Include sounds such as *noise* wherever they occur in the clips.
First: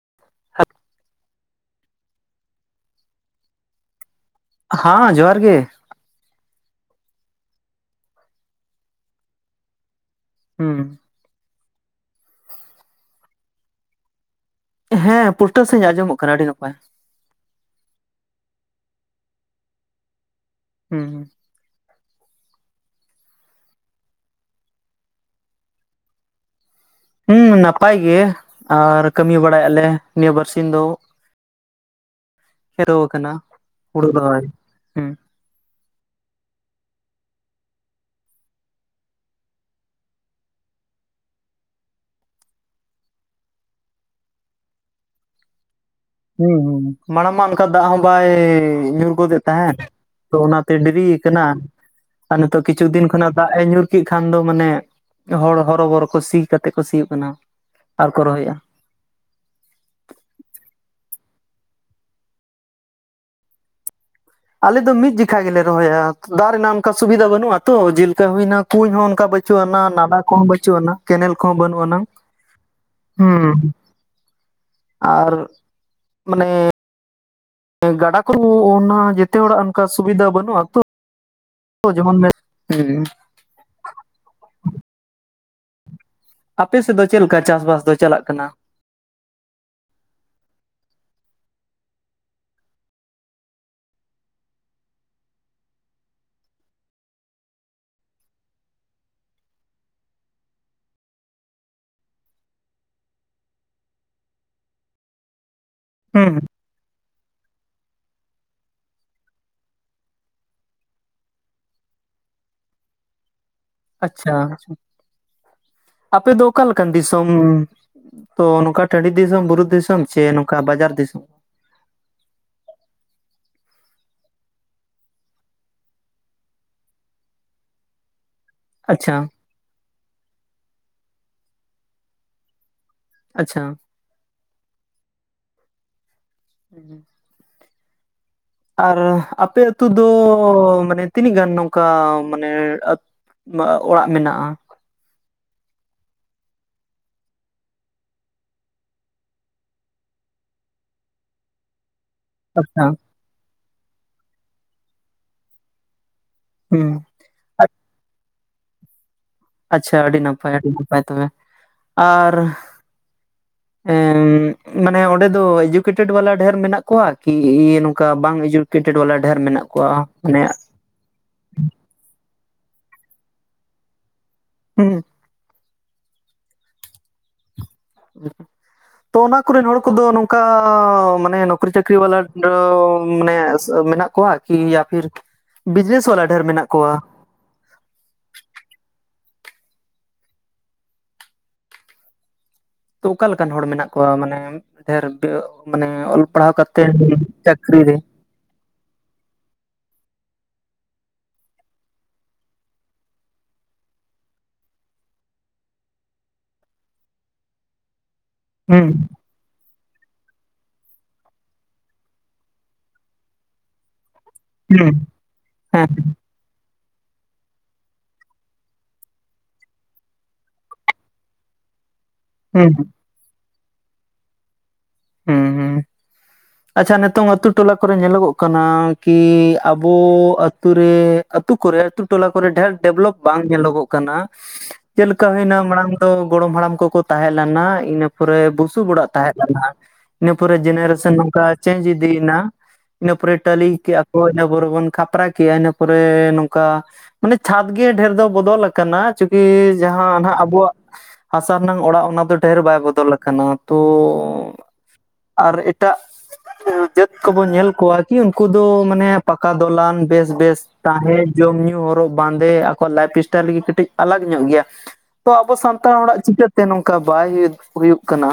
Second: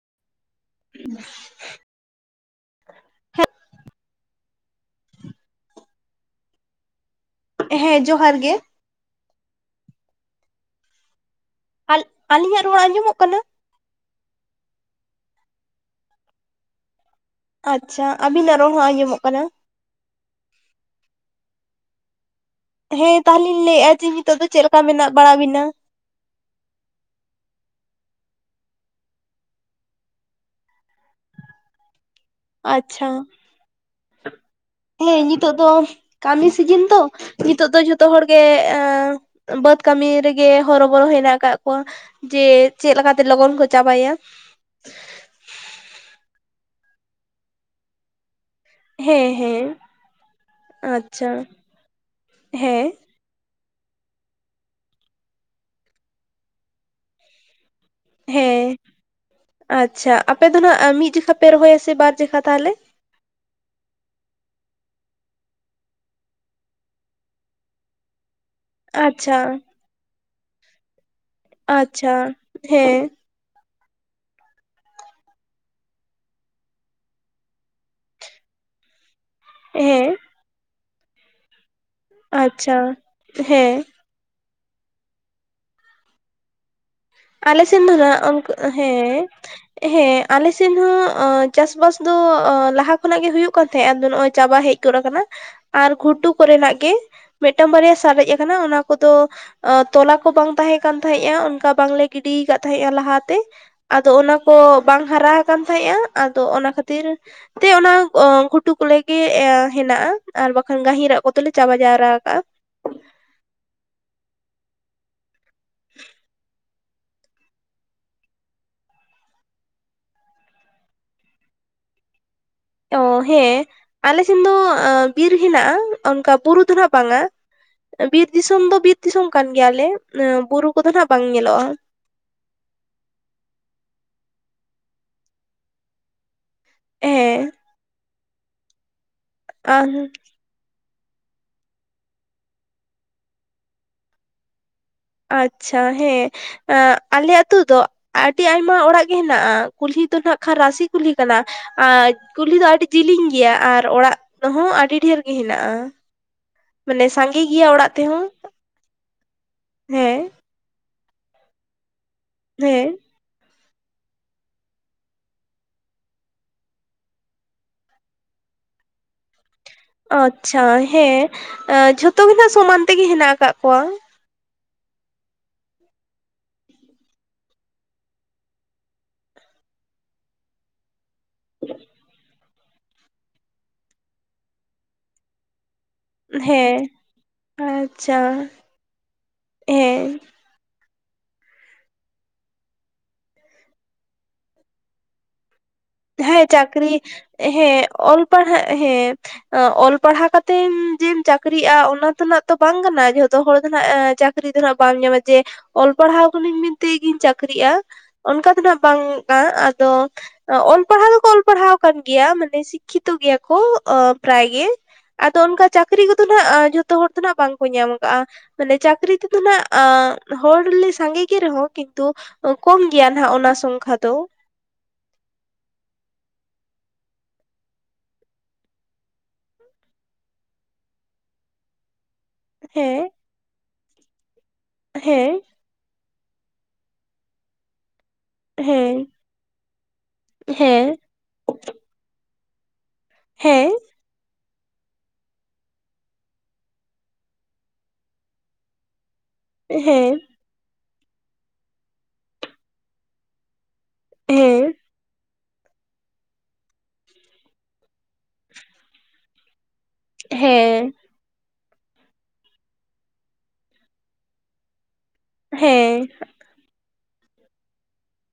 *inaudible* *inaudible* ᱦᱟᱸ ᱡᱚᱦᱟᱨ ᱜᱮ᱾ ᱦᱮᱸ ᱡᱚᱦᱟᱨ ᱜᱮ᱾ ᱦᱩᱸ᱾ ᱟᱞ-ᱟᱞᱤᱧᱟᱜ ᱨᱚᱲ ᱟᱸᱡᱚᱢᱚᱜ ᱠᱟᱱᱟ? ᱦᱮᱸ ᱯᱩᱥᱴᱟᱹ ᱥᱟᱦᱤᱡ ᱟᱸᱡᱚᱢᱚᱜ ᱠᱟᱱᱟ ᱟᱹᱰᱤ ᱱᱟᱯᱟᱭ᱾ ᱟᱪᱪᱷᱟ ᱟᱵᱤᱱᱟᱜ ᱨᱚᱲ ᱦᱚᱸ ᱟᱸᱡᱚᱢᱚᱜ ᱠᱟᱱᱟ᱾ ᱦᱩᱸ ᱦᱩᱸ, ᱦᱮᱸ ᱛᱟᱦᱚᱞᱮᱧ ᱞᱟᱹᱭᱮᱜᱼᱟ ᱡᱮ ᱱᱤᱛᱚᱜ ᱫᱚ ᱪᱮᱫ ᱞᱮᱠᱟ ᱢᱮᱱᱟᱜ ᱵᱟᱲᱟ ᱵᱤᱱᱟ? ᱦᱩᱸ, ᱱᱟᱯᱟᱭ ᱜᱮ ᱟᱨ ᱠᱟᱹᱢᱤ ᱵᱟᱲᱟᱭ ᱟᱞᱮ ᱱᱤᱭᱟᱹ ᱵᱟᱨᱥᱤᱧ ᱫᱚ᱾ ᱦᱤᱨᱳᱣ ᱟᱪᱪᱷᱟ ᱟᱠᱟᱱᱟ ᱦᱩᱲᱩ ᱨᱚᱦᱚᱭ ᱾ ᱦᱤᱛᱳᱜ ᱫᱚ ᱠᱟᱹᱢᱤ ᱥᱤᱡᱤᱱ ᱛᱚ ᱱᱤᱛᱳᱜ ᱫᱚ ᱡᱚᱛᱚ ᱦᱚᱲ ᱜᱮ ᱵᱟᱹᱫᱽ ᱠᱟᱹᱢᱤ ᱨᱮ ᱜᱮ ᱦᱚᱨᱚᱵᱚᱨᱚ ᱦᱮᱱᱟᱜ ᱟᱠᱟᱫ ᱠᱚᱣᱟ ᱾ ᱡᱮ, ᱪᱮᱫ ᱞᱮᱠᱟ ᱛᱮ ᱞᱚᱜᱚᱱ ᱠᱚ ᱪᱟᱵᱟᱭᱟ ᱾ ᱦᱩᱸ ᱦᱩᱸ, ᱢᱟᱲᱟᱝ ᱢᱟ ᱚᱝᱠᱟ ᱫᱟᱜ ᱦᱚᱸ ᱵᱟᱭ ᱧᱩᱨ ᱦᱮᱸ ᱜᱚᱫᱮᱫ ᱦᱮᱸ ᱛᱟᱦᱮᱫ ᱚᱱᱟ ᱛᱮ ᱰᱤᱨᱤ ᱟᱪᱪᱷᱟ ᱟᱠᱟᱱᱟ ᱾ ᱟᱨ ᱱᱤᱛᱳᱜ ᱦᱮᱸ ᱠᱤᱪᱷᱩ ᱫᱤᱱ ᱠᱷᱚᱱᱟᱜ ᱫᱟᱜ ᱮ ᱧᱩᱨ ᱠᱤᱜ ᱠᱷᱟᱱ ᱫᱚ ᱢᱟᱱᱮ ᱦᱚᱲ ᱦᱚᱨᱚᱵᱚᱨᱚ ᱠᱚ ᱥᱤ ᱠᱟᱛᱮᱫ ᱠᱚ ᱥᱤᱭᱳᱜ ᱠᱟᱱᱟ ᱟᱨ ᱠᱚ ᱨᱚᱦᱚᱭᱮᱫᱼᱟ ᱾ ᱦᱮᱸ ᱟᱪᱪᱷᱟ ᱟᱯᱮ ᱫᱚ ᱱᱟᱦᱟᱜ ᱢᱤᱫ ᱡᱚᱠᱷᱟ ᱯᱮ ᱨᱚᱦᱚᱭᱟ ᱥᱮ ᱵᱟᱨ ᱡᱚᱠᱷᱟ ᱛᱟᱦᱚᱞᱮ? ᱟᱞᱮ ᱫᱚ ᱢᱤᱫ ᱡᱚᱠᱷᱟ ᱜᱮ ᱞᱮ ᱨᱚᱦᱚᱭᱟ ᱫᱟᱜ ᱨᱮᱱᱟᱜ ᱚᱝᱠᱟ ᱥᱩᱵᱤᱫᱷᱟ ᱵᱟᱹᱱᱩᱜᱼᱟ ᱛᱚ ᱡᱤᱞᱠᱟ ᱦᱩᱭᱱᱟ ᱠᱩᱧ ᱦᱚᱸ ᱚᱱᱠᱟ ᱟᱪᱪᱷᱟ ᱵᱟᱹᱪᱩᱜ ᱟᱱᱟᱝ ᱱᱟᱞᱟ ᱠᱚ ᱦᱚᱸ ᱵᱟᱹᱪᱩᱜ ᱟᱱᱟ ᱠᱮᱱᱮᱞ ᱠᱚ ᱦᱚᱸ ᱵᱟᱹᱱᱩᱜ ᱟᱱᱟ᱾ ᱟᱪᱪᱷᱟ ᱦᱮᱸ ᱦᱩᱸ, ᱟᱨ ᱢᱟᱱᱮ ᱜᱟᱰᱟ ᱠᱚ ᱚᱱᱟ ᱡᱮᱛᱮ ᱦᱚᱲᱟᱜ ᱚᱱᱠᱟ ᱦᱮᱸ ᱥᱩᱵᱤᱫᱷᱟ ᱵᱟᱹᱱᱩᱜᱼᱟ ᱛᱚ, ᱡᱮᱢᱚᱱ ᱟᱪᱪᱷᱟ ᱦᱩᱸ ᱦᱮᱸ, ᱟᱯᱮ ᱥᱮᱫ ᱫᱚ ᱪᱮᱫ ᱞᱮᱠᱟ ᱪᱟᱥ ᱟᱞᱮ ᱥᱮᱱ ᱵᱟᱥ ᱫᱚ ᱱᱟᱜ ᱪᱟᱞᱟᱜ ᱠᱟᱱᱟ? ᱚᱱᱠᱟ ᱦᱮᱸ, ᱦᱮᱸ ᱟᱞᱮ ᱥᱮᱫ ᱦᱚᱸ ᱪᱟᱥ ᱵᱟᱥ ᱫᱚ ᱟᱞᱮ ᱥᱮᱫ ᱦᱚᱸ ᱪᱟᱥ ᱵᱟᱥ ᱫᱚ ᱞᱟᱦᱟ ᱠᱷᱚᱱᱟᱜ ᱜᱮ ᱦᱩᱭᱩᱜ ᱠᱟᱱ ᱛᱟᱦᱮᱸᱫ ᱟᱫᱚ ᱱᱚᱜ-ᱚᱭ ᱪᱟᱵᱟ ᱦᱮᱡ ᱩᱛᱟᱹᱨ ᱟᱠᱟᱱᱟ ᱟᱨ ᱜᱷᱩᱴᱩ ᱠᱚᱨᱮᱱᱟᱜ ᱜᱮ ᱢᱤᱫ ᱴᱟᱝ ᱵᱟᱨᱭᱟ ᱥᱟᱨᱮᱡ ᱟᱠᱟᱱᱟ ᱚᱱᱟ ᱠᱚ ᱫᱚ ᱛᱚᱞᱟ ᱠᱚ ᱵᱟᱝ ᱛᱟᱦᱮᱸ ᱠᱟᱱ ᱛᱟᱦᱮᱸᱜᱼᱟ ᱚᱝᱠᱟ ᱵᱟᱝ ᱞᱮ ᱜᱤᱰᱤ ᱟᱠᱟᱫ ᱛᱟᱦᱮᱜ-ᱟ ᱞᱟᱦᱟᱛᱮ ᱟᱫᱚ ᱚᱱᱟ ᱠᱚ ᱵᱟᱝ ᱦᱟᱨᱟ ᱟᱠᱟᱱ ᱛᱟᱦᱮᱸᱫᱼᱟ ᱦᱩᱸ ᱟᱫᱚ ᱚᱱᱟ ᱠᱷᱟᱹᱛᱤᱨ ᱛᱤᱨ, ᱛᱮ ᱚᱱᱟ ᱜᱷᱩᱴᱩ ᱠᱚ ᱞᱮ ᱜᱮ ᱦᱮᱱᱟᱜᱼᱟ ᱟᱨ ᱵᱟᱠᱷᱟᱱ ᱜᱟᱹᱦᱤᱨᱟᱜ ᱠᱚ ᱫᱚᱞᱮ ᱪᱟᱵᱟ ᱡᱟᱣᱨᱟ ᱠᱟᱜᱼᱟ ᱾ ᱟᱪᱪᱷᱟ ᱟᱪᱷᱟ, ᱟᱯᱮ ᱫᱚ ᱚᱠᱟ ᱞᱮᱠᱟᱱ ᱫᱤᱥᱚᱢ ᱛᱚ ᱱᱚᱝᱠᱟ ᱴᱟᱺᱰᱤ ᱫᱤᱥᱚᱢ ᱵᱩᱨᱩ ᱫᱤᱥᱚᱢ ᱪᱮ ᱱᱚᱝᱠᱟ ᱵᱟᱡᱟᱨ ᱫᱤᱥᱚᱢ? ᱚ ᱦᱮᱸ ᱟᱞᱮ ᱥᱮᱱ ᱫᱚ ᱵᱤᱨ ᱦᱮᱱᱟᱜᱼᱟ ᱚᱝᱠᱟ ᱵᱩᱨᱩ ᱫᱚ ᱦᱟᱜ ᱵᱟᱝᱼᱟ ᱾ ᱵᱤᱨ ᱫᱤᱥᱚᱢ ᱫᱚ ᱵᱤᱨ ᱟᱪᱪᱷᱟ ᱫᱤᱥᱚᱢ ᱠᱟᱱ ᱜᱮᱭᱟᱞᱮ ᱵᱩᱨᱩ ᱠᱚ ᱫᱚ ᱱᱟᱜ ᱵᱟᱝ ᱧᱮᱞᱚᱜᱼᱟ ᱾ ᱟᱪᱪᱷᱟ, *unintelligible* ᱦᱮᱸ, ᱟᱨ ᱟᱯᱮ ᱟᱹᱛᱩ ᱫᱚ ᱳᱸ ᱢᱟᱱᱮ ᱛᱤᱱᱤᱜ ᱜᱟᱱ ᱱᱚᱝᱠᱟ ᱢᱟᱱᱮ ᱚᱲᱟᱜ ᱢᱮᱱᱟᱜᱼᱟ? ᱟᱪᱪᱷᱟ ᱦᱮᱸ, ᱟᱞᱮ ᱟᱛᱩ ᱫᱚ ᱟᱹᱰᱤ ᱟᱭᱢᱟ ᱚᱲᱟᱜ ᱜᱮ ᱦᱮᱱᱟᱜᱼᱟ, ᱠᱩᱞᱦᱤ ᱫᱚ ᱱᱟᱜ ᱠᱷᱟᱱ ᱨᱟᱥᱤ ᱠᱩᱞᱦᱤ ᱠᱟᱱᱟ ᱟᱨ ᱠᱩᱞᱦᱤ ᱫᱚ ᱟᱪᱪᱷᱟ ᱟᱹᱰᱤ ᱡᱤᱞᱤᱧ ᱜᱮᱭᱟ ᱟᱨ ᱚᱲᱟᱜ ᱦᱚᱸ ᱟᱹᱰᱤ ᱰᱷᱮᱨ ᱜᱮ ᱦᱮᱱᱟᱜᱼᱟ ᱾ ᱦᱩᱸ ᱢᱟᱱᱮ ᱥᱟᱸᱜᱮ ᱜᱮᱭᱟ ᱚᱲᱟᱜ ᱛᱮ ᱦᱚᱸ ᱾ ᱟᱪᱪᱷᱟ ᱟᱹᱰᱤ ᱱᱟᱯᱟᱭ ᱩᱰᱩᱜ ᱟᱜ ᱛᱚᱵᱮ ᱟᱨ ᱦᱮᱸ ᱮᱻᱮᱢ, ᱢᱟᱱᱮ ᱚᱸᱰᱮ ᱫᱚ ᱮᱰᱩᱠᱮᱴᱮᱰ ᱵᱟᱞᱟ ᱰᱷᱮᱨ ᱢᱮᱱᱟᱜ ᱠᱚᱣᱟ, ᱠᱤ ᱱᱚᱝᱠᱟ ᱵᱟᱝ ᱮᱰᱩᱠᱮᱴᱮᱰ ᱵᱟᱞᱟ ᱰᱷᱮᱨ ᱢᱮᱱᱟᱜ ᱠᱚᱣᱟ ᱢᱟᱱᱮ ᱟᱪᱪᱷᱟ ᱦᱮᱸ, ᱡᱷᱚᱛᱚ ᱜᱮ ᱱᱟᱜ ᱥᱚᱢᱟᱱ ᱛᱮ ᱜᱮ ᱦᱮᱱᱟᱜ ᱠᱟᱫ ᱠᱚᱣᱟ ᱾ ᱦᱩᱸ, *unintelligible* ᱛᱚ ᱚᱱᱟ ᱠᱚᱨᱮᱱ ᱦᱚᱲ ᱠᱚ ᱫᱚ ᱱᱚᱝᱠᱟ ᱢᱟᱱᱮ ᱱᱚᱠᱨᱤ ᱪᱟᱹᱠᱨᱤ ᱵᱟᱞᱟ ᱫᱚ ᱢᱟᱱᱮ ᱢᱮᱱᱟᱜ ᱠᱚᱣᱟ ᱠᱚᱣᱟᱜ ᱠᱤ ᱟᱯᱷᱤᱨ ᱵᱤᱡᱮᱥ ᱦᱮᱸ, ᱟᱪᱪᱷᱟ ᱦᱮᱸ᱾ ᱚᱠᱟ ᱞᱮᱠᱟᱱ ᱦᱚᱲ ᱢᱮᱱᱟᱜ ᱠᱚᱣᱟ ᱢᱟᱱᱮ ᱰᱮᱨ ᱢᱟᱱᱮ ᱚᱞ ᱦᱮᱸ ᱯᱟᱲᱦᱟᱣ ᱠᱟᱛᱮ, ᱪᱟᱹᱠᱨᱤ ᱪᱟᱹᱠᱨᱤ ᱦᱮᱸ ᱨᱮ ᱚᱞ ᱯᱟᱲᱦᱟᱜ ᱦᱮᱸᱛ ᱚᱞ ᱯᱟᱲᱦᱟᱣ ᱠᱟᱛᱮ ᱡᱮᱢ ᱪᱟᱹᱠᱨᱤᱜᱼᱟ, ᱚᱱᱟ ᱛᱮᱱᱟᱜ ᱵᱟᱝ ᱠᱟᱱᱟ ᱡᱷᱚᱛᱚ ᱦᱚᱲ ᱫᱚᱱᱟᱜ ᱪᱟᱹᱠ ᱪᱟᱹᱠᱨᱤ ᱫᱚ ᱦᱟᱸᱜ ᱵᱟᱢ ᱧᱟᱢᱟ ᱡᱮ, ᱚᱞ ᱯᱟᱲᱦᱟᱣ ᱠᱟᱹᱱᱟᱹᱧ ᱢᱮᱱᱛᱮ ᱜᱤᱧ ᱪᱟᱹᱠᱨᱤ-ᱟ᱾ ᱚᱱᱠᱟ ᱫᱚ ᱱᱟᱜ ᱦᱩᱸ ᱵᱟᱝ ᱠᱟᱱᱟ, ᱟᱫᱚ ᱚᱞ ᱯᱟᱲᱦᱟᱣ ᱫᱚᱠᱚ ᱚᱞ ᱯᱟᱲᱦᱟᱣ ᱠᱟᱱ ᱜᱮᱭᱟ, ᱢᱟᱱᱮ ᱥᱤᱠᱠᱷᱤᱛᱚ ᱜᱮᱭᱟ ᱠᱚ, ᱚᱸ ᱯᱨᱟᱭ ᱜᱮ ᱦᱩᱸ ᱟᱫᱚ, ᱚᱱᱠᱟ ᱦᱮᱸ ᱪᱟᱹᱠᱨᱤ ᱠᱚᱫᱚ ᱱᱟᱜ, ᱡᱷᱚᱛᱚ ᱦᱚᱲ ᱫᱚ ᱱᱟᱜ ᱵᱟᱝᱠᱚ ᱧᱟᱢ ᱠᱟᱜ-ᱟ᱾ ᱢᱟᱱᱮ ᱪᱟᱹᱠᱨᱤ ᱛᱮᱫᱚᱦᱟᱜ, ᱦᱚᱲᱞᱮ ᱜ ᱥᱟᱜᱮ ᱜᱮ ᱨᱮᱦᱚᱸ, ᱠᱤᱱᱛᱩ ᱦᱩᱸ ᱠᱚᱢ ᱜᱮᱭᱟ ᱱᱟᱜ, ᱚᱱᱟ ᱥᱚᱝᱠᱷᱟ ᱫᱚ᱾ ᱦᱩᱸ ᱦᱩᱸ ᱟᱪᱪᱷᱟ ᱱᱤᱛᱚᱝ ᱟᱛᱩ ᱴᱚᱞᱟ ᱠᱚᱨᱮ, ᱧᱮᱞᱚᱜᱚᱜ ᱠᱟᱱᱟ, ᱠᱤ ᱟᱵᱚ ᱟᱛᱩ ᱨᱮ ᱟᱹᱛᱩ ᱠᱚᱨᱮ ᱟᱹᱛᱩ ᱴᱚᱞᱟ ᱠᱚᱨᱮ ᱰᱮᱨ ᱦᱮᱸ ᱰᱮᱵᱷᱞᱚᱯ ᱵᱟᱝ ᱧᱮᱞᱚᱜᱚᱜ ᱠᱟᱱᱟ, ᱪᱮᱫᱞᱮᱠᱟ ᱦᱮᱸ ᱦᱳᱭᱱᱟ ᱢᱟᱲᱟᱝ ᱫᱚ ᱜᱚᱲᱚᱢ ᱦᱟᱲᱟᱢ ᱠᱚᱠᱚ ᱛᱟᱦᱮᱸ ᱞᱮᱱᱟ, ᱤᱱᱟᱹ ᱯᱚᱨᱮ ᱵᱩᱥᱩᱵ ᱦᱮᱸ ᱚᱲᱟᱜ ᱛᱟᱦᱮᱸ ᱞᱮᱱᱟ᱾ ᱤᱱᱟᱹ ᱯᱚᱨᱮ ᱦᱮᱸ ᱡᱮᱱᱟᱨᱮᱥᱚᱱ ᱱᱚᱝᱠᱟ, ᱪᱮᱧᱡᱽ ᱤᱫᱤᱭᱮᱱᱟ, ᱤᱱᱟᱹ ᱯᱚᱨᱮ ᱴᱟᱞᱤ ᱦᱮᱸ ᱠᱮᱜᱼᱟ ᱠᱚ ᱾ ᱤᱱᱟᱹ ᱯᱚᱨᱮ ᱵᱚᱱ ᱠᱷᱟᱯᱨᱟ ᱠᱮᱜ-ᱟ, ᱤᱱᱟᱹ ᱯᱚᱨᱮ ᱱᱚᱝᱠᱟ ᱢᱟᱱᱮ ᱪᱷᱟᱫᱽ ᱜᱮ, ᱰᱷᱮᱨ ᱫᱚ ᱵᱚᱫᱚᱞ ᱠᱟᱱᱟ᱾ ᱠᱤ ᱡᱟᱦᱟᱸ ᱦᱮᱸ ᱱᱟᱦᱱᱟᱜ ᱟᱵᱚᱣᱟᱜ, ᱦᱟᱥᱟ ᱨᱮᱱᱟᱝ ᱚᱲᱟᱜ ᱚᱱᱟ ᱫᱚ, ᱰᱷᱮᱨ ᱵᱟᱭ ᱵᱚᱫᱚᱞ ᱠᱟᱱᱟ᱾ ᱛᱚ ᱦᱮᱸ ᱟᱨ ᱮᱴᱟᱜ ᱡᱟᱹᱛ ᱠᱚᱵᱚᱱ ᱧᱮᱞ ᱠᱚᱣᱟ, ᱠᱤ ᱩᱱᱠᱩ ᱫᱚ ᱢᱟᱱᱮ, ᱯᱟᱠᱟ ᱫᱚᱞᱟᱱ᱾ ᱵᱮᱥ ᱵᱮᱥ ᱦᱮᱸ ᱛᱟᱦᱮᱸ ᱡᱚᱢ ᱧᱩ ᱦᱚᱨᱚᱜ ᱵᱟᱸᱫᱮ, ᱟᱠᱚᱣᱟᱜ ᱞᱟᱭᱤᱯᱷ ᱥᱴᱟᱭᱤᱞ ᱜᱮ ᱠᱟᱹᱴᱤᱡ ᱟᱞᱟᱠ ᱧᱚᱜ ᱜᱮᱭᱟ᱾ ᱛᱚ ᱟᱵᱚ ᱥᱟᱱᱛᱟᱲ ᱦᱮᱸ ᱦᱚᱲᱟᱜ ᱪᱤᱠᱟᱹᱛᱮ, ᱱᱚᱝᱠᱟ ᱵᱟᱭ ᱦᱩᱭᱩᱜ ᱠᱟᱱᱟ᱾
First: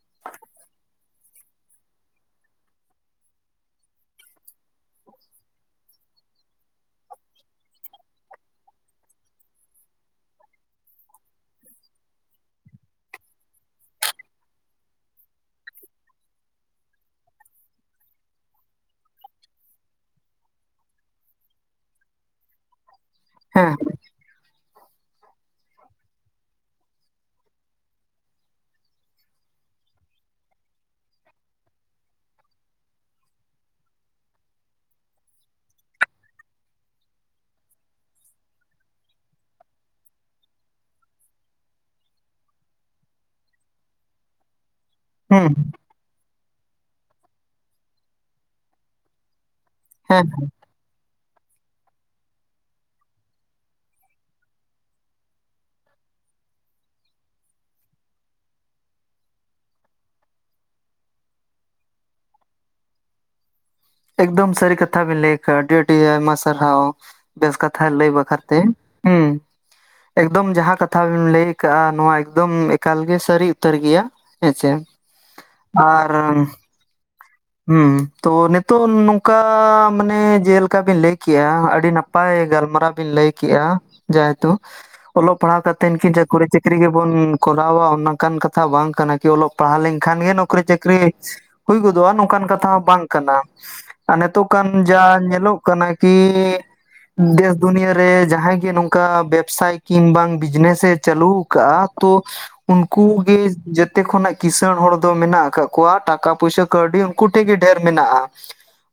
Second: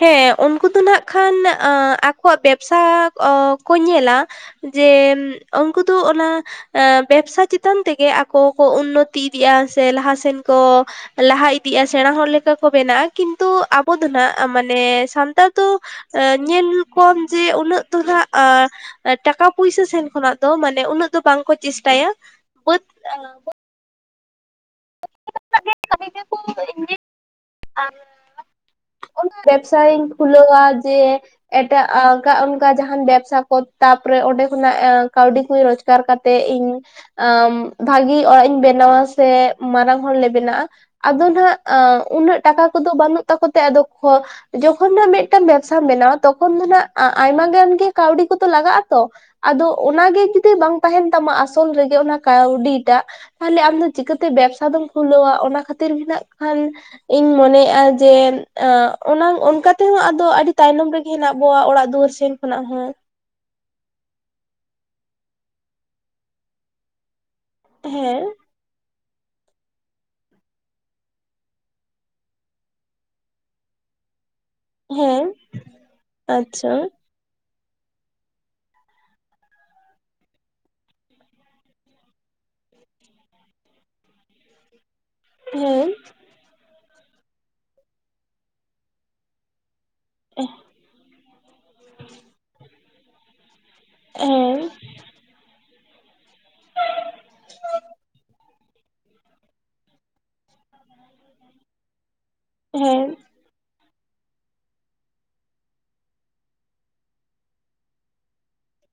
ᱦᱮᱸ ᱩᱱᱠᱩ ᱫᱚ ᱱᱟᱜ ᱠᱷᱟᱱ, ᱟᱠᱚᱣᱟᱜ ᱵᱮᱵᱥᱟ ᱠᱚ ᱧᱮᱞᱟ᱾ ᱡᱮ ᱩᱱᱠᱩ ᱫᱚ, ᱚᱱᱟ ᱵᱮᱵᱥᱟ ᱪᱮᱛᱟᱱ ᱛᱮᱜᱮ ᱟᱠᱚ ᱠᱚ, ᱩᱱᱱᱚᱛᱤ ᱤᱫᱤᱜ-ᱟ, ᱥᱮ ᱞᱟᱦᱟᱥᱮᱱ ᱠᱚ ᱞᱟᱦᱟ ᱤᱫᱤᱜ-ᱟ, ᱥᱮᱲᱟ ᱦᱚᱲ ᱞᱮᱠᱟ ᱠᱚ ᱵᱮᱱᱟᱜ-ᱟ᱾ ᱠᱤᱱᱛᱩ ᱫᱚ ᱱᱟᱜ ᱢᱟᱱᱮ ᱥᱟᱱᱛᱟᱲ ᱫᱚ, ᱧᱮᱞ ᱠᱚᱢ ᱡᱮ ᱩᱱᱟᱹᱜ ᱫᱚ ᱦᱟᱜ-ᱟᱜ ᱴᱟᱠᱟ ᱯᱩᱭᱥᱟ ᱥᱮᱱ ᱠᱷᱚᱱᱟᱜ ᱫᱚ, ᱢᱟᱱᱮ ᱩᱱᱟᱹᱜ ᱫᱚ ᱵᱟᱝᱠᱚ ᱪᱮᱥᱴᱟᱭᱟ ᱵᱟᱹᱫᱽ ᱦᱮ *inaudible* ᱤᱤᱥ *unintelligible* *unintelligible* ᱟᱨ ᱚᱱᱟ ᱵᱮᱵᱽᱥᱟᱭᱤᱧ ᱠᱷᱩᱞᱟᱹᱣᱟ ᱡᱮ ᱮᱴᱟᱜᱟᱜ ᱚᱱᱠᱟ ᱡᱟᱦᱟᱱ ᱵᱮᱵᱥᱟ ᱠᱚ, ᱛᱟᱯᱚᱨᱮ ᱚᱸᱰᱮ ᱠᱷᱚᱱᱟᱜ ᱠᱟᱹᱣᱰᱤ ᱠᱚ ᱨᱚᱡᱽᱜᱟᱨ ᱠᱟᱨ ᱠᱟᱛᱮᱜ ᱤᱧ, ᱟᱸ ᱵᱷᱟᱜᱤ ᱚᱲᱟᱜ ᱤᱧ ᱵᱮᱱᱟᱣᱟ ᱥᱮ ᱢᱟᱨᱟᱝ ᱦᱚᱲᱞᱮ ᱵᱮᱱᱟᱜ-ᱟ᱾ ᱟᱫᱚ ᱱᱟᱦᱟᱜ ᱩᱱᱟᱹᱜ ᱴᱟᱠᱟ ᱠᱚᱫᱚ ᱵᱟᱹᱱᱩᱜ ᱛᱟᱠᱚ ᱛᱮ, ᱟᱫᱚ ᱡᱚᱠᱷᱚᱱ ᱦᱮᱸ ᱵᱮᱵᱥᱟ ᱵᱮᱱᱟᱣᱼᱟ᱾ ᱛᱚᱠᱷᱚᱱ ᱫᱚ ᱱᱟᱜ ᱟᱭᱢᱟ ᱜᱟᱱ ᱜᱮ, ᱠᱟᱹᱣᱰᱤ ᱠᱚᱛᱚ ᱞᱟᱜᱟᱜ-ᱟ ᱛᱚ, ᱟᱫᱚ ᱚᱱᱟᱜᱮ ᱦᱮᱸ ᱡᱩᱫᱤ ᱵᱟᱝ ᱛᱟᱦᱮᱱ ᱛᱟᱢᱟ ᱟᱥᱚᱞ ᱨᱮᱜᱮ, ᱚᱱᱟ ᱠᱟᱹᱣᱰᱤ ᱴᱟᱜ ᱛᱟᱦᱚᱞᱮ ᱟᱢᱫᱚ ᱪᱤᱠᱟᱹᱛᱮ, ᱵᱮᱵᱥᱟ ᱫᱚᱢ ᱠᱷᱩᱞᱟᱹᱣᱟ ᱚᱱᱟ ᱠᱷᱟᱹᱛᱤᱨ ᱢᱮᱱᱟᱜ ᱠᱷᱟᱱ᱾ ᱤᱧ ᱢᱚᱱᱮᱭᱮᱜ-ᱟ ᱡᱮ ᱚᱱᱟ ᱚᱱᱠᱟ ᱛᱮᱦᱚᱸ ᱟᱫᱚ, ᱟᱹᱰᱤ ᱛᱟᱭᱱᱚᱢ ᱨᱮᱜᱮ ᱦᱮᱱᱟᱜ ᱵᱚᱣᱟ, ᱚᱲᱟᱜ ᱫᱩᱣᱟᱹᱨ ᱥᱮᱱ ᱠᱷᱚᱱᱟᱜ ᱦᱚᱸ ᱮᱠᱫᱚᱢ ᱥᱟᱹᱨᱤ ᱠᱟᱛᱷᱟ ᱵᱮᱤᱱ ᱞᱟᱹᱭ ᱠᱟᱜᱼᱟ, ᱟᱹᱰᱤ ᱟᱹᱰᱤ ᱟᱭᱢᱟ ᱥᱟᱨᱦᱟᱣ, ᱵᱮᱥ ᱠᱟᱛᱷᱟ ᱞᱟᱹᱭ ᱦᱮᱸ ᱵᱟᱠᱷᱨᱟ ᱛᱮ ᱦᱩᱸ *unintelligible* *inaudible* ᱮᱠᱫᱚᱢ ᱡᱟᱦᱟᱸ ᱠᱟᱛᱷᱟ ᱵᱤᱱᱢ ᱞᱟᱹᱭ ᱠᱟᱜᱼᱟ, ᱱᱚᱣᱟ ᱮᱠᱫᱚᱢ ᱮᱠᱟᱞ ᱜᱮ ᱥᱟᱹᱨᱤ ᱩᱛᱟᱹᱨ ᱜᱮᱭᱟ᱾ ᱦᱮᱸᱥᱮ, ᱦᱮᱸ ᱟᱨ ᱟᱪᱪᱷᱟ ᱦᱩᱸ ᱛᱚ ᱱᱤᱛᱚᱜ ᱱᱚᱝᱠᱟ ᱢᱟᱱᱮ ᱡᱮᱞᱮᱠᱟ ᱵᱤᱱ ᱞᱟᱹᱭ ᱠᱮᱜ-ᱟ ᱟᱹᱰᱤ ᱱᱟᱯᱟᱭ ᱱᱟᱯᱟᱭ ᱜᱟᱞᱢᱟᱨᱟᱣ ᱵᱤᱱ ᱞᱟᱹᱭ ᱠᱮᱜ-ᱟ ᱡᱟᱦᱮᱛᱩ ᱚᱞᱚᱜ ᱯᱟᱲᱦᱟᱣ ᱠᱟᱛᱮᱱ ᱦᱮᱸ ᱠᱤᱱ ᱪᱚᱠᱚᱨᱤ, ᱪᱟᱹᱠᱨᱤ ᱜᱮᱵᱚᱱ ᱠᱚᱨᱟᱣᱟ ᱚᱱᱠᱟᱱ ᱠᱟᱛᱷᱟ ᱵᱟᱝ ᱠᱟᱱᱟ ᱠᱤ ᱚᱞᱚᱜ ᱯᱟᱲᱦᱟᱣ ᱞᱮᱱᱠᱷᱟᱱ ᱜᱮ ᱦᱮᱸ ᱱᱚᱠᱨᱤ ᱪᱟᱹᱠᱨᱤ ᱦᱩᱭ ᱜᱚᱫᱚᱜ-ᱟ ᱱᱚ ᱠᱟᱛᱷᱟ ᱦᱚᱸ ᱵᱟᱝ ᱠᱟᱱᱟ ᱟᱨ ᱱᱤᱛᱚᱜ ᱦᱮᱸ ᱠᱟᱱ ᱡᱟ ᱧᱮᱞᱚᱜ ᱠᱟᱱᱟ ᱠᱤ ᱫᱮᱥ ᱫᱩᱱᱤᱭᱟᱹᱨᱮ ᱡᱟᱦᱟᱸᱭ ᱜᱮ ᱱᱚᱝᱠᱟ ᱵᱮᱵᱽᱥᱟᱭ ᱠᱤᱝ ᱵᱟᱝ ᱵᱤᱡᱽᱱᱮᱥᱮ ᱪᱟᱹᱞᱩ ᱠᱟᱜ-ᱟ ᱛᱚ ᱩᱱᱠᱩ ᱦᱮᱸ ᱜᱮ ᱡᱮᱛᱮ ᱠᱷᱚᱱᱟᱜ ᱠᱤᱥᱟᱹᱬ ᱦᱚᱲ ᱫᱚ ᱢᱮᱱᱟᱜ ᱟᱠᱟᱫ ᱠᱚᱣᱟ ᱴᱟᱠᱟ ᱯᱩᱭᱥᱟ ᱠᱟᱹᱣᱰᱤ ᱦᱚ ᱩᱱᱠᱩ ᱴᱷᱮᱜ ᱰᱷᱮᱨ ᱢᱮᱱᱟᱜ-ᱟ᱾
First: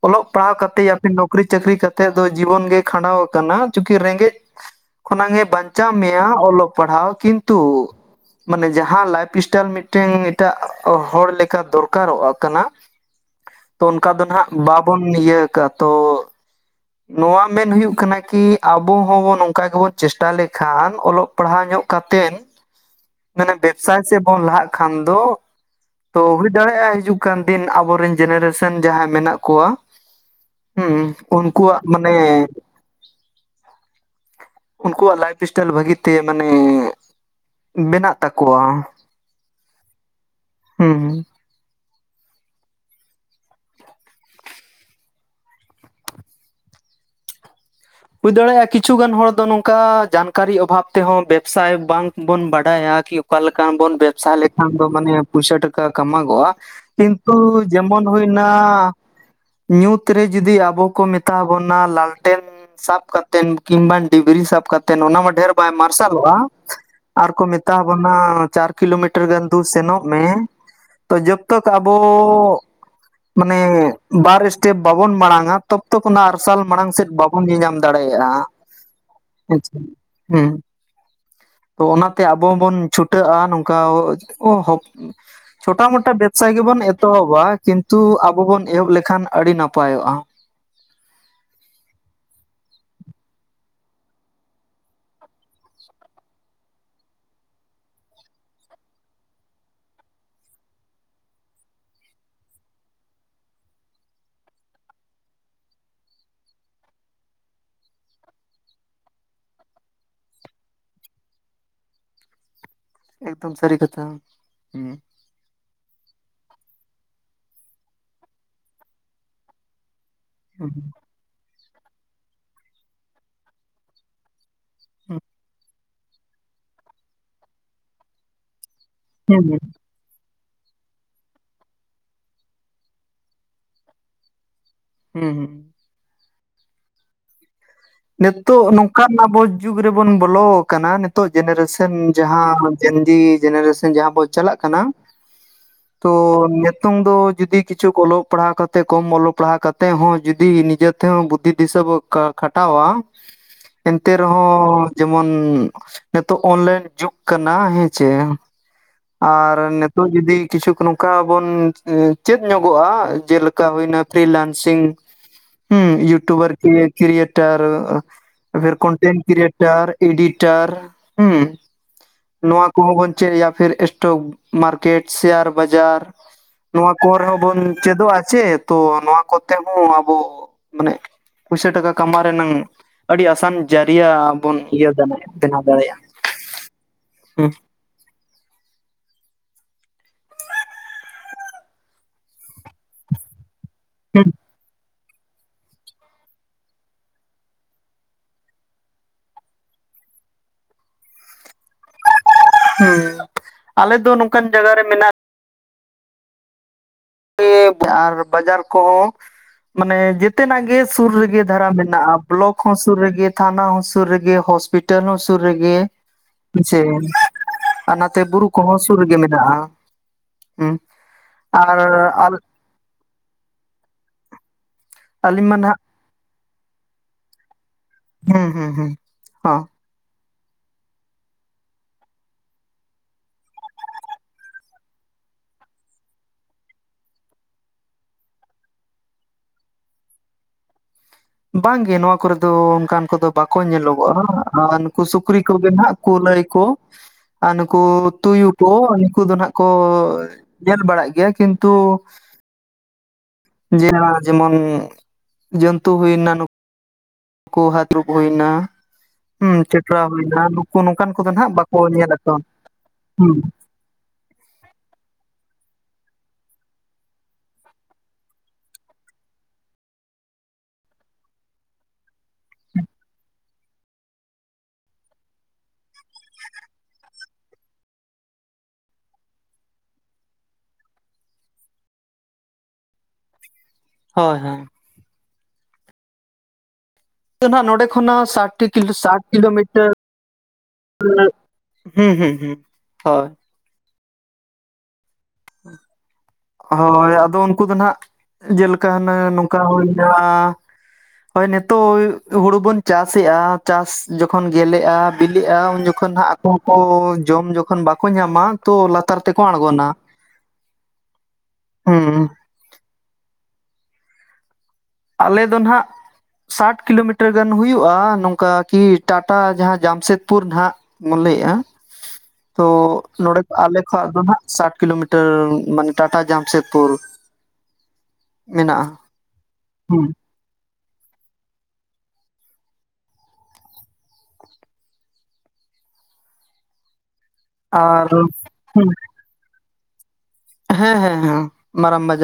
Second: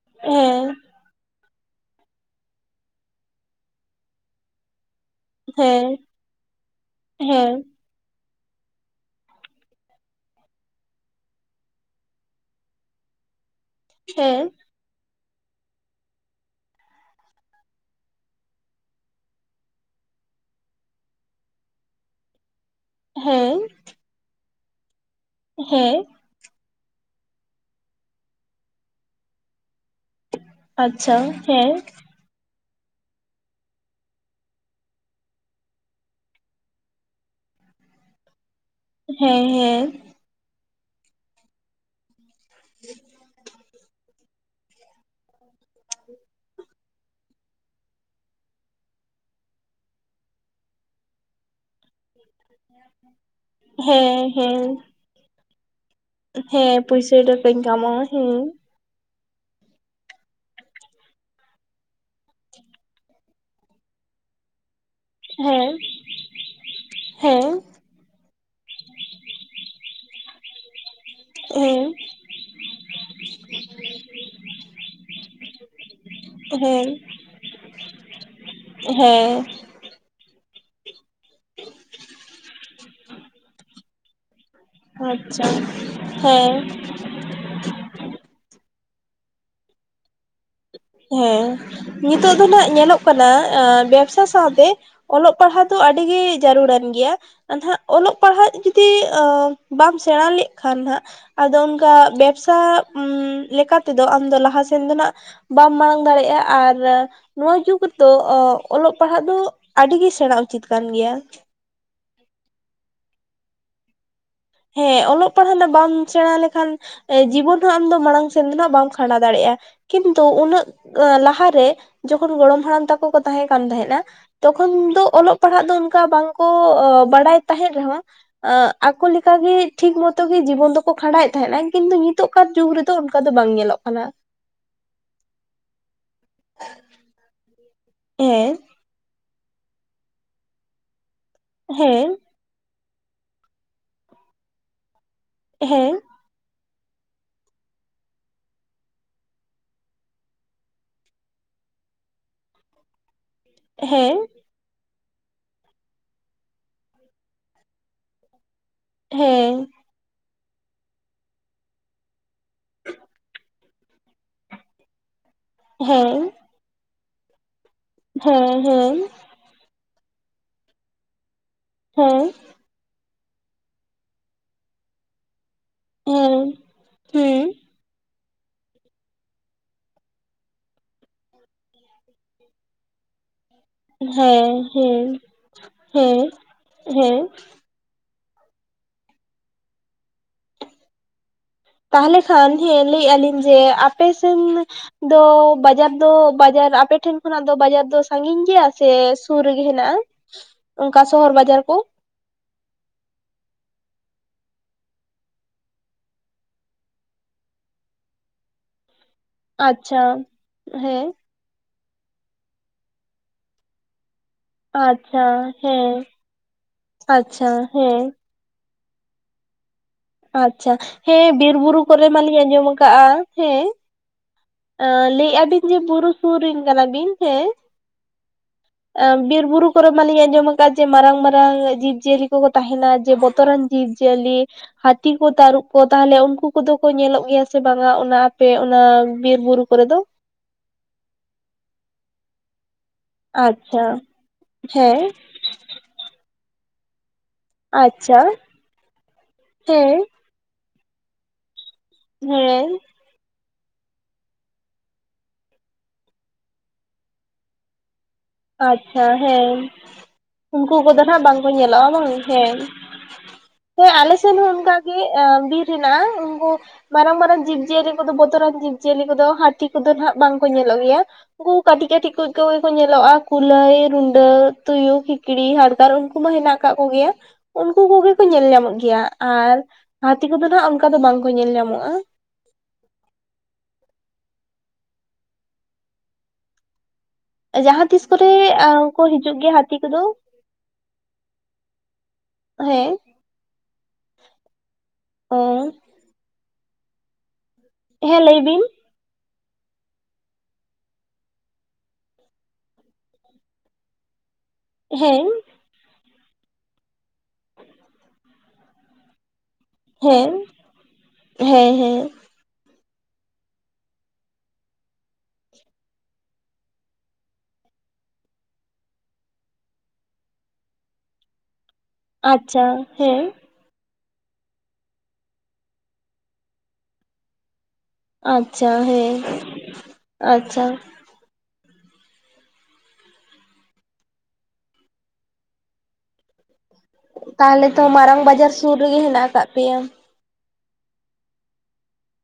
ᱚᱞᱚᱜ ᱯᱟᱲᱦᱟᱣ ᱦᱮᱸ ᱠᱟᱛᱮᱭᱟ ᱱᱚᱠᱨᱤ, ᱪᱟᱹᱠᱨᱤ ᱠᱟᱛᱮᱜ ᱫᱚ ᱡᱤᱵᱚᱱ ᱜᱮ ᱠᱷᱟᱸᱰᱟᱣ ᱟᱠᱟᱱᱟ ᱪᱩᱠᱤ ᱨᱮᱸᱜᱮᱡᱽ ᱠᱷᱚᱱᱟᱝ ᱮ ᱵᱟᱸᱧᱪᱟᱣ ᱦᱮᱸ ᱢᱮᱭᱟ ᱚᱞᱚᱜ ᱯᱟᱲᱦᱟᱣ ᱦᱮᱸ ᱠᱤᱱᱛᱩ ᱢᱟᱱᱮ ᱡᱟᱦᱟᱸ ᱞᱟᱭᱤᱯᱷ ᱥᱴᱟᱭᱤᱞ ᱢᱤᱫᱴᱮᱱ ᱮᱴᱟᱜ ᱦᱚᱲ ᱞᱮᱠᱟ ᱫᱚᱨᱠᱟᱨᱚᱜ-ᱟ ᱠᱟᱱᱟ ᱛᱚ ᱚᱱᱠᱟ ᱫᱚᱱ ᱦᱟᱸᱜ ᱵᱟᱵᱚᱱ ᱤᱭᱟᱹᱠᱟᱜ-ᱟ ᱛᱚ ᱱᱚᱣᱟ ᱢᱮᱱ ᱦᱩᱭᱩᱜ ᱠᱟᱱᱟ ᱠᱤ ᱟᱵᱚ ᱦᱚᱸᱵᱚᱱ ᱱᱚᱝᱠᱟ ᱜᱮᱵᱚᱱ ᱪᱮᱥᱴᱟ ᱞᱮᱠᱷᱟᱱ ᱚᱞᱚᱜ ᱯᱟᱲᱦᱟᱣ ᱧᱚᱜ ᱠᱟᱛᱮᱱ ᱢᱟᱱᱮ ᱦᱮᱸ ᱵᱮᱵᱽᱥᱟ ᱥᱮᱫ ᱵᱚᱱ ᱞᱟᱦᱟᱜ ᱠᱷᱟᱱ ᱫᱚ ᱦᱮᱸ᱾ ᱛᱚ ᱦᱩᱭ ᱫᱟᱲᱮᱭᱟᱜ-ᱟ ᱦᱤᱡᱩᱜ ᱠᱟᱱ ᱫᱤᱱ ᱟᱵᱚᱨᱮᱱ ᱡᱮᱱᱟᱨᱮᱥᱚᱱ ᱡᱟᱦᱟᱸᱭ ᱢᱮᱱᱟᱜ ᱠᱚᱣᱟ ᱦᱩᱸ ᱟᱪᱪᱷᱟ ᱦᱮᱸ ᱩᱱᱠᱩᱣᱟᱜ ᱢᱟᱱᱮ ᱩᱱᱠᱩᱣᱟᱜ ᱞᱟᱭᱤᱯᱷ ᱥᱴᱟᱭᱤᱞ ᱵᱷᱟᱹᱜᱤᱛᱮ ᱢᱟᱱᱮ ᱢᱮᱱᱟᱜ ᱛᱟᱠᱚᱣᱟ᱾ ᱦᱮᱸ ᱦᱮᱸ᱾ ᱦᱩᱸ ᱦᱩᱸ᱾ *inaudible* ᱦᱩᱭ ᱫᱟᱲᱮᱭᱟᱜ-ᱟ ᱠᱤᱪᱷᱩ ᱜᱟᱱ ᱦᱚᱲ ᱫᱚ ᱱᱚᱝᱠᱟ ᱡᱟᱱᱠᱟᱨᱤ ᱚᱵᱷᱟᱵ ᱛᱮᱦᱚᱸ ᱵᱮᱵᱽᱥᱟᱭ ᱵᱟᱝᱵᱚᱱ ᱵᱟᱰᱟᱭᱟ ᱠᱤ ᱚᱠᱟ ᱞᱮᱠᱟᱢ ᱵᱚ ᱵᱮᱵᱽᱥᱟ ᱦᱮᱸ ᱦᱮᱸ ᱞᱮᱠᱷᱟᱱ ᱫᱚ ᱢᱟᱱᱮ ᱯᱩᱭᱥᱟ ᱴᱟᱠᱟ ᱠᱟ ᱠᱟᱢᱟᱜᱚᱜ-ᱟ ᱦᱮᱸ ᱯᱩᱭᱥᱟᱹ ᱠᱤᱱᱛᱩ ᱴᱟᱠᱟᱧ ᱠᱟᱢᱟᱣᱟ ᱡᱮᱢᱚᱱ ᱦᱮᱸ ᱦᱩᱭᱱᱟ ᱧᱩᱛ ᱨᱮ ᱡᱩᱫᱤ ᱟᱵᱚ ᱠᱚ ᱢᱮᱛᱟ ᱵᱚᱱᱟ ᱞᱟᱞᱴᱮᱱ ᱥᱟᱵ ᱠᱟᱛᱮᱱ ᱠᱤᱢᱵᱟᱱ ᱰᱤᱵᱨᱤ ᱥᱟᱵ ᱠᱟᱛ ᱛᱮᱱ ᱚᱱᱟ ᱢᱟ ᱰᱷᱮᱨ ᱵᱟᱭ ᱦᱮᱸ ᱢᱟᱨᱥᱟᱞᱚᱜ-ᱟ ᱟᱨ ᱠᱚ ᱦᱮᱸ ᱢᱮᱛᱟ ᱵᱚᱱᱟ ᱪᱟᱨ ᱠᱤᱞᱳᱢᱤᱴᱟᱨ ᱜᱟᱱ ᱫᱩ ᱥᱮᱱᱚᱜ ᱢᱮ᱾ ᱛᱚ ᱡᱚᱛᱚ ᱠᱚ ᱦᱮᱸ ᱟᱵᱚ ᱢᱟᱱᱮ ᱵᱟᱨ ᱥᱴᱮᱯ ᱵᱟᱵᱚᱱ ᱢᱟᱲᱟᱝᱟ ᱛᱚᱯᱛᱚᱯ ᱚᱱᱟ ᱟᱨᱥᱟᱞ ᱦᱮᱸ ᱢᱟᱲᱟᱝ ᱥᱮᱫ ᱵᱟᱵ ᱧᱮᱧᱟᱢ ᱫᱟᱲᱮᱭᱟᱜ-ᱟ ᱦᱮᱸ ᱟᱪᱪᱷᱟ ᱦᱮᱸ᱾ ᱛᱚ ᱚᱱᱟᱛᱮ ᱟᱵᱚ ᱦᱚ ᱵᱚᱱ ᱪᱷᱩᱴᱟᱹᱜ-ᱟ ᱱᱚᱝᱠᱟ *unintelligible* ᱚ ᱦᱚᱯ ᱟᱪᱪᱷᱟ ᱪᱷᱚᱴᱟ ᱢᱚᱴᱟ ᱵᱮᱵᱽᱥᱟᱭ ᱦᱮᱸ ᱜᱮᱵᱚᱱ ᱮᱛᱚᱦᱚᱵ ᱵᱟ ᱠᱤᱱᱛᱩ ᱟᱵᱚ ᱵᱚᱱ ᱮᱦᱚᱵ ᱞᱮᱠᱷᱟᱱ ᱟᱹᱰᱤ ᱱᱟᱯᱟᱭᱚᱜ-ᱟ᱾ ᱦᱮᱸ ᱱᱤᱛᱳᱜ ᱫᱚ ᱱᱟᱦᱟᱸᱜ ᱧᱮᱞᱚᱜ ᱠᱟᱱᱟ ᱮ ᱵᱮᱵᱽᱥᱟ ᱥᱟᱶᱛᱮ ᱚᱞᱚᱜ ᱯᱟᱲᱦᱟᱜ ᱫᱚ ᱟᱹᱰᱤᱜᱮ ᱡᱟᱹᱨᱩᱲᱟᱱ ᱜᱮᱭᱟ᱾ ᱟᱨᱫᱚ ᱦᱟᱸᱜ ᱚᱞᱚᱜ ᱯᱟᱲᱦᱟᱜ ᱡᱩᱫᱤ ᱟᱻ ᱵᱟᱢ ᱥᱮᱬᱟ ᱞᱮᱜ ᱠᱷᱟᱱ ᱦᱟᱸᱜ ᱟᱫᱚ ᱚᱱᱠᱟ ᱵᱮᱵᱽᱥᱟ ᱞᱮᱠᱟᱛᱮᱫᱚ ᱟᱢᱫᱚ ᱞᱟᱦᱟ ᱥᱮᱱ ᱫᱚ ᱱᱟᱦᱟᱸᱜ ᱵᱟᱢ ᱢᱟᱲᱟᱝ ᱫᱟᱲᱮᱭᱟᱜ-ᱟ ᱟᱨ ᱱᱚᱣᱟ ᱡᱩᱜᱽ ᱨᱮᱫᱚ ᱚᱞᱚᱜ ᱯᱟᱲᱦᱟᱜ ᱫᱚ ᱟᱹᱰᱤᱜᱮ ᱥᱮᱬᱟ ᱩᱪᱤᱛ ᱠᱟᱱ ᱜᱮᱭᱟ᱾ ᱮᱠᱫᱚᱢ ᱥᱟᱹᱨᱤ ᱠᱟᱛᱷᱟ᱾ ᱦᱮᱸ ᱚᱞᱚᱜ ᱛᱟᱦᱚᱞᱮ ᱫᱚ ᱵᱟᱢ ᱥᱮᱬᱟ ᱞᱮᱠᱷᱟᱱ ᱮᱸ ᱡᱤᱵᱚᱱ ᱦᱚᱸ ᱟᱢ ᱫᱚ ᱢᱟᱲᱟᱝ ᱥᱮᱱ ᱫᱚ ᱱᱟᱦᱟᱸᱜ ᱵᱟᱢ ᱠᱷᱟᱸᱰᱟᱣ ᱫᱟᱲᱮᱭᱟᱜ-ᱟ᱾ ᱠᱤᱱᱛᱩ ᱩᱱᱟᱹᱜ ᱦᱩᱸ ᱦᱩᱸ ᱞᱟᱦᱟ ᱨᱮ ᱡᱚᱠᱷᱚᱱ ᱜᱚᱲᱚᱢ ᱦᱟᱲᱟᱢ ᱛᱟᱠᱚ ᱠᱚ ᱛᱟᱦᱮᱸ ᱠᱟᱱ ᱛᱟᱦᱮᱸᱱᱟ ᱛᱚᱠᱷᱚᱱ ᱫᱚ ᱚᱞᱚᱜ ᱯᱟᱲᱦᱟᱜ ᱫᱚ ᱚᱱᱠᱟ ᱵᱟᱝ ᱠᱚᱻ ᱵᱟᱲᱟᱭ ᱛᱟᱸᱦᱮᱫ ᱨᱮᱸᱦᱚᱸ ᱟ ᱟᱠᱚ ᱞᱮᱠ ᱚᱱᱠᱟ ᱦᱩᱸ ᱜᱮ ᱴᱷᱤᱠ ᱢᱚᱛᱚ ᱜᱮ ᱡᱤᱵᱚᱱ ᱫᱚᱠᱚ ᱠᱷᱟᱸᱰᱟᱣᱮᱫ ᱛᱟᱦᱮᱸᱱᱟ ᱠᱤᱱᱛᱩ ᱱᱤᱛᱚᱜ ᱠᱟᱨ ᱡᱩᱜᱽ ᱨᱮᱫᱚ ᱚᱱᱠᱟ ᱫᱚ ᱵᱟᱝ ᱧᱮᱞᱚᱜ ᱠᱟᱱᱟ᱾ ᱦᱩᱸ ᱦᱩᱸ ᱦᱮᱸ ᱱᱤᱛᱚᱜ ᱱᱚᱝᱠᱟᱱ ᱟᱵᱚ ᱡᱩᱜᱽ ᱨᱮᱵᱚᱱ ᱵᱚᱞᱚ ᱠᱟᱱᱟ ᱱᱤᱛᱚᱜ ᱡᱮᱱᱟᱨᱮᱥᱚᱱ ᱦᱮᱸ ᱡᱟᱸᱦᱟ ᱟ ᱡᱮᱱ ᱡᱤ ᱡᱮᱱᱟᱨᱮᱥᱟᱱ ᱡᱟᱸᱦᱟ ᱵᱚᱱ ᱪᱟᱞᱟᱜ ᱠᱟᱱᱟ᱾ ᱦᱮᱸ ᱛᱚ ᱱᱤᱛᱚᱝ ᱫᱚ ᱡᱩᱫᱤ ᱠᱤᱪᱷᱩ ᱚᱞᱚᱜ ᱯᱟᱲᱦᱟᱣ ᱠᱟᱛᱮ ᱠᱚᱢ ᱚᱞᱚᱜ ᱯᱟᱲᱦᱟᱣ ᱠᱟᱛᱮ ᱦᱚᱸ ᱡᱩᱫᱤ ᱱᱤᱡᱮ ᱵᱩᱫᱽᱫᱷᱤ ᱫᱤᱥᱟᱹ ᱵᱚ ᱠᱷᱟ ᱠᱷᱟᱴᱟᱣᱟ ᱮᱱᱛᱮ ᱦᱮᱸ ᱨᱮᱸᱦᱚ ᱚᱻ ᱡᱮᱢᱚᱱ ᱱᱤᱛᱚᱜ ᱚᱱᱞᱟᱹᱭᱤᱱ ᱡᱩᱜᱽ ᱠᱟᱱᱟ ᱦᱮᱸ ᱪᱮ᱾ ᱟᱨ ᱦᱮᱸ ᱱᱤᱛ ᱱᱤᱛᱚᱜ ᱡᱩᱫᱤ ᱠᱤᱪᱷᱩᱠ ᱱᱚᱝᱠᱟ ᱵᱚᱱ ᱮ ᱪᱮᱫ ᱧᱚᱜᱚᱜᱼᱟ ᱡᱮᱞᱮᱠᱟ ᱦᱩᱭᱱᱟ ᱯᱨᱤᱞᱟᱱᱥᱤᱝ᱾ *unintelligible* ᱦᱩᱸ ᱤᱭᱩᱴᱩᱵᱟᱨ ᱠᱨᱤ ᱠᱨᱤᱭᱮᱴᱟᱨ ᱦᱮᱸ ᱯᱷᱮᱨ ᱦᱮᱸ ᱠᱚᱱᱴᱮᱱᱴ ᱠᱨᱤᱭᱮᱴᱟᱨ᱾ ᱴᱟᱨ ᱮᱰᱤᱴᱟᱨ ᱦᱩᱸ᱾ ᱦᱮᱸ ᱱᱚᱣᱟ ᱠᱚᱦᱚᱸ ᱵᱚᱱ ᱪᱮᱫ ᱭᱟ ᱯᱷᱤᱨ ᱥᱴᱚᱠ ᱢᱟᱨᱠᱮᱴ ᱥᱮᱭᱟᱨ᱾ ᱵᱟᱡᱟᱨ ᱦᱮᱸ ᱱᱚᱣᱟ ᱠᱚ ᱨᱮᱸᱦᱚ ᱦᱩᱸ ᱵᱚᱱ᱾ ᱪᱮᱫᱚᱜᱼᱟ ᱪᱮ ᱛᱚ ᱱᱚᱣᱟ ᱠᱚᱛᱮ ᱦᱚᱸ ᱟᱵᱚ ᱢᱟᱱᱮ ᱯᱩᱭᱥᱟ ᱴᱟᱠᱟ ᱠᱟᱢᱟᱣ ᱨᱮᱱᱟᱝ ᱟᱹᱰᱤ ᱟᱥᱟᱱ ᱡᱟᱹᱨᱤᱭᱟ ᱦᱮᱸ ᱟᱨ ᱵᱚᱱ ᱤᱭᱟᱹ ᱦᱮᱸ ᱫᱟᱲᱮᱭᱟᱜᱼᱟ ᱵᱮᱱᱟᱣ ᱫᱟᱲᱮᱭᱟᱜᱼᱟ᱾ ᱦᱮᱸ ᱦᱮᱸ ᱦᱩᱸ ᱛᱟᱦᱚᱞᱮ ᱠᱷᱟᱱ ᱦᱮᱸ ᱞᱟᱹᱭᱮᱜᱼᱟ ᱞᱤᱧ ᱡᱮ ᱟᱯᱮ ᱦᱩᱸ ᱥᱮᱱ ᱫᱚ ᱵᱟᱡᱟᱨ ᱫᱚ ᱵᱟᱡᱟᱨ ᱟᱯᱮᱴᱷᱮᱱ ᱠᱷᱚᱱᱟᱜ ᱫᱚ ᱵᱟᱡᱟᱨ ᱫᱚ ᱥᱟᱺᱜᱤᱧ ᱜᱮᱭᱟ ᱥᱮ ᱥᱩᱨ ᱨᱮᱜᱮ ᱦᱮᱱᱟᱜᱼᱟ? ᱚᱱᱠᱟ ᱥᱚᱦᱚᱨ ᱵᱟᱡᱟᱨ ᱠᱚ᱾ *unintelligible* ᱦᱮᱸ ᱟᱞᱮ ᱱᱚᱝᱠᱟᱱ ᱡᱟᱭᱜᱟ ᱨᱮ ᱢᱮᱱᱟᱜ ᱜᱮ ᱟᱨ ᱵᱟᱡᱟᱨ ᱠᱚᱦᱚᱸ ᱢᱟᱱᱮ ᱟᱪᱪᱷᱟ ᱡᱮᱛᱮ ᱱᱟᱜ ᱜᱮ ᱦᱮᱸ ᱥᱩᱨ ᱨᱮᱜᱮ ᱫᱷᱟᱨᱟ ᱢᱮᱱᱟᱜᱼᱟ᱾ ᱵᱞᱚᱠ ᱦᱚᱸ ᱥᱩᱨ ᱨᱮᱜᱮ ᱛᱷᱟᱱᱟ ᱦᱚᱸ ᱥᱩᱨ ᱨᱮᱜᱮ ᱦᱚᱥᱯᱤᱴᱟᱞ ᱦᱚᱸ ᱟᱪᱪᱷᱟ ᱥᱩᱨ ᱨᱮᱜᱮ᱾ ᱦᱮᱸ ᱡᱮ ᱟᱪᱪᱷᱟ ᱟᱨ ᱦᱮᱸ ᱱᱚᱛᱮ ᱵᱩᱨᱩ ᱠᱚᱦᱚᱸ ᱥᱩᱨ ᱨᱮᱜᱮ ᱢᱮᱱᱟᱜᱼᱟ᱾ ᱦᱩᱸ ᱟᱪᱪᱷᱟ ᱦᱮᱸ ᱵᱤᱨ ᱟᱨ ᱵᱩᱨᱩ ᱠᱚᱨᱮ ᱟᱞ ᱢᱟᱞᱤᱧ ᱟᱸᱡᱚᱢ ᱟᱠᱟᱫᱼᱟ ᱦᱮᱸ᱾ ᱮᱸ ᱞᱟᱹᱭᱮᱜᱼᱟ ᱟᱹᱞᱤᱧ ᱢᱟ ᱵᱤᱱ ᱡᱮ ᱱᱟᱦᱟᱜ ᱵᱩᱨᱩ ᱥᱩᱨ ᱨᱮᱱ ᱠᱟᱱᱟ ᱵᱤᱱ, ᱦᱮ ᱦᱩᱸ ᱦᱩᱸ ᱦᱩᱸ ᱟ ᱵᱤᱨ ᱦᱚᱸ ᱵᱩᱨᱩ ᱠᱚᱨᱮ ᱢᱟᱞᱤᱧ ᱟᱸᱡᱚᱢ ᱟᱠᱟᱫ ᱡᱮ ᱢᱟᱨᱟᱝ ᱢᱟᱨᱟᱝ ᱡᱤᱵᱽ ᱡᱤᱭᱟᱹᱞᱤ ᱠᱚᱠᱚ ᱛᱟᱸᱦᱮᱱᱟ ᱡᱮ ᱵᱚᱛᱚᱨᱟᱱ ᱡᱤᱵᱽ ᱡᱤᱭᱟᱹᱞᱤ᱾ ᱦᱟᱹᱛᱤ ᱠᱚ ᱛᱟᱹᱨᱩᱵ ᱠᱚ ᱛᱟᱦᱚᱞᱮ ᱩᱱᱠᱩ ᱠᱚᱫᱚ ᱠᱚ ᱧᱮᱞᱚᱜ ᱜᱮᱭᱟ ᱥᱮ ᱵᱟᱝᱟ ᱚᱱᱟ ᱟᱯᱮ ᱚᱱᱟ ᱵᱤᱨ ᱵᱩᱨᱩ ᱠᱚᱨᱮ ᱫᱚ? ᱵᱟᱝ ᱜᱮ ᱱᱚᱣᱟ ᱠᱚᱨᱮ ᱫᱚ ᱚᱱᱠᱟᱱ ᱠᱚᱫᱚ ᱵᱟᱠᱚ ᱟᱪᱪᱷᱟ ᱧᱮᱞᱚᱜᱚᱜᱼᱟ, ᱟᱨ ᱱᱩᱠᱩ ᱦᱮᱸ ᱥᱩᱠᱨᱤ ᱠᱚ ᱜᱮ ᱱᱟᱜ ᱠᱩᱞᱟᱹᱭ ᱠᱚ᱾ ᱟᱨ ᱱᱩᱠᱩ ᱟᱪᱪᱷᱟ ᱛᱩᱭᱩ ᱠᱚ ᱱᱩᱠᱩ ᱫᱚ ᱱᱟᱜ ᱠᱚᱻ ᱦᱮᱸ ᱧᱮᱞ ᱵᱟᱲᱟᱜ ᱜᱮᱭᱟ, ᱠᱤᱱᱛᱩ ᱦᱮᱸ ᱡᱮ ᱡᱮᱢᱚᱱ ᱡᱚᱱᱛᱩ ᱦᱩᱭᱱᱟ ᱱᱩᱠ᱾ ᱠᱚ ᱦᱟᱛ ᱫᱲᱩᱵ ᱦᱩᱭᱱᱟ, ᱟᱪᱪᱷᱟ ᱦᱩ ᱦᱮᱸ ᱪᱮᱴᱨᱟ ᱦᱩᱭᱱᱟ ᱱᱩᱠᱩ ᱩᱱᱠᱩ ᱱᱚᱝᱠᱟᱱ ᱱᱟᱜ ᱠᱚᱫᱚ ᱵᱟᱝᱠᱚ ᱱᱟᱜᱷ ᱵᱟᱠᱚ ᱧᱮᱞᱚᱜᱼᱟ ᱵᱟᱝ ᱧᱮᱞ ᱟᱠᱟᱣᱱᱟ᱾ ᱦᱩᱸ ᱦᱮᱸ ᱟᱞᱮ ᱥᱮᱱ ᱦᱚᱸ ᱚᱱᱠᱟ ᱜᱮ ᱮ ᱵᱤᱨ ᱦᱮᱱᱟᱜᱼᱟ, ᱩᱱᱠᱩ ᱢᱟᱨᱟᱝ ᱢᱟᱨᱟᱝ ᱡᱤᱵᱽ ᱡᱤᱭᱟᱹᱞᱤ ᱠᱚᱫᱚ ᱵᱚᱛᱚᱨᱟᱱ ᱡᱤᱵᱽ ᱡᱤᱭᱟᱹᱞᱤ ᱠᱚᱫᱚ ᱦᱟᱹᱛᱤ ᱠᱚᱫᱚ ᱱᱟᱜ ᱵᱟᱝ ᱠᱚ ᱧᱮᱞᱚᱜ ᱜᱮᱭᱟ᱾ ᱩᱱᱠᱩ ᱠᱟᱹᱴᱤᱡ ᱠᱟᱹᱴᱤᱡ ᱠᱩᱡ ᱠᱚᱜᱮ ᱠᱚ ᱧᱮᱞᱚᱜᱼᱟ᱾ ᱠᱩᱞᱟᱹᱭ, ᱨᱩᱰᱟᱹ, ᱛᱩᱭᱩ, ᱠᱷᱤᱠᱲᱤ, ᱦᱟᱰᱜᱟᱨ ᱩᱱᱠᱩ ᱢᱟ ᱦᱮᱱᱟᱜ ᱟᱠᱟᱫ ᱠᱚᱜᱮᱭᱟ᱾ ᱩᱱᱠᱩ ᱠᱚᱜᱮ ᱠᱚ ᱧᱮᱞ ᱧᱟᱢᱚᱜ ᱜᱮᱭᱟ ᱟᱨ ᱦᱟᱹᱛᱤ ᱠᱚᱫᱚ ᱦᱟᱜ ᱚᱱᱠᱟ ᱫᱚ ᱵᱟᱝ ᱠᱚ ᱧᱮᱞ ᱧᱟᱢᱚᱜᱼᱟ᱾ ᱦᱳᱭ ᱦᱳᱭ᱾ ᱱᱤᱛ ᱫᱚᱱᱟᱜ ᱱᱚᱸᱰᱮ ᱡᱟᱦᱟᱸ ᱛᱤᱥ ᱠᱚᱨᱮ ᱠᱷᱚᱱᱟᱜ ᱥᱟᱴᱴᱤ ᱠᱤᱞᱳ ᱠᱚ ᱥᱟᱴ ᱦᱤᱡᱩᱜ ᱜᱮᱭᱟ ᱦᱟᱹᱛᱤ ᱠᱤᱞᱳᱢᱤᱴᱟᱨ᱾ ᱠᱚᱫᱚ *inaudible* ᱦᱮᱸ ᱦᱮᱸ ᱦᱮᱸ ᱦᱳᱭ᱾ *inaudible* ᱦᱳᱭ ᱟᱫᱚ ᱩᱱᱠᱩ ᱫᱚ ᱱᱟᱸᱦᱜ ᱦᱮᱸ ᱞᱟᱹᱭ ᱵᱤᱱ ᱡᱮᱞ ᱠᱟᱱ ᱱᱚᱝᱠᱟ ᱦᱩᱭᱱᱟ, ᱦᱳᱭ ᱱᱮᱛᱳᱜ ᱦᱩᱲᱩ ᱵᱚᱱ ᱪᱟᱥ ᱮᱜᱼᱟ᱾ ᱪᱟᱥ ᱡᱚᱠᱷᱚᱱ ᱜᱮᱞᱮᱜᱼᱟ ᱦᱮᱸ ᱵᱤᱞᱤᱜᱼᱟ ᱩᱱ ᱠᱷᱚᱱ ᱦᱟᱜ ᱟᱠᱚ ᱦᱚᱸᱠᱚ ᱡᱚᱢ ᱡᱚᱠᱷᱚᱱ ᱵᱟᱠᱚ ᱧᱟᱢᱟ ᱛᱚ ᱞᱟᱛᱟᱨ ᱛᱮᱠᱚ ᱟᱬᱜᱚᱱᱟ᱾ ᱦᱮᱸ ᱦᱮᱸ ᱦᱮᱸ᱾ ᱦᱩᱸ ᱟᱞᱮ ᱫᱚ ᱱᱟᱦᱟᱜ ᱥᱟᱴ ᱠᱤᱞᱳᱢᱤᱴᱟᱨ ᱜᱟᱱ ᱦᱩᱭᱩᱜᱼᱟ ᱱᱚᱝᱠᱟ ᱠᱤ ᱴᱟᱴᱟ ᱡᱟᱦᱟᱸ ᱡᱟᱢᱥᱮᱫᱽᱯᱩᱨ ᱱᱟᱦᱟᱜ᱾ ᱢᱚᱞᱮᱜᱼᱟ ᱟᱪᱪᱷᱟ ᱛᱚ ᱦᱮᱸ ᱱᱚᱰᱮ ᱟᱞᱮ ᱠᱷᱚᱱᱷᱟᱜ ᱫᱚ ᱱᱷᱟᱜ ᱥᱟᱴ ᱠᱤᱞᱳᱢᱤᱴᱟᱨ ᱢᱟᱱᱮ ᱴᱟᱴᱟ ᱡᱟᱢᱥᱮᱫᱽᱯᱩᱨ᱾ ᱟᱪᱪᱷᱟ ᱦᱮᱸ ᱦᱩᱸ ᱟᱪᱪᱷᱟ᱾ ᱛᱟᱦᱚᱴᱟᱞᱮ ᱛᱚ ᱟᱨ ᱢᱟᱨᱟᱝ ᱵᱟᱡᱟᱨ ᱥᱩᱨ ᱦᱩᱸ ᱨᱮᱜᱮ ᱦᱮᱱᱟᱜ ᱠᱟᱜ ᱯᱮᱭᱟ᱾ ᱦᱮᱸ ᱦᱮᱸ ᱦᱮᱸ ᱢᱟᱨᱟᱢ ᱵᱟᱡᱟᱨ᱾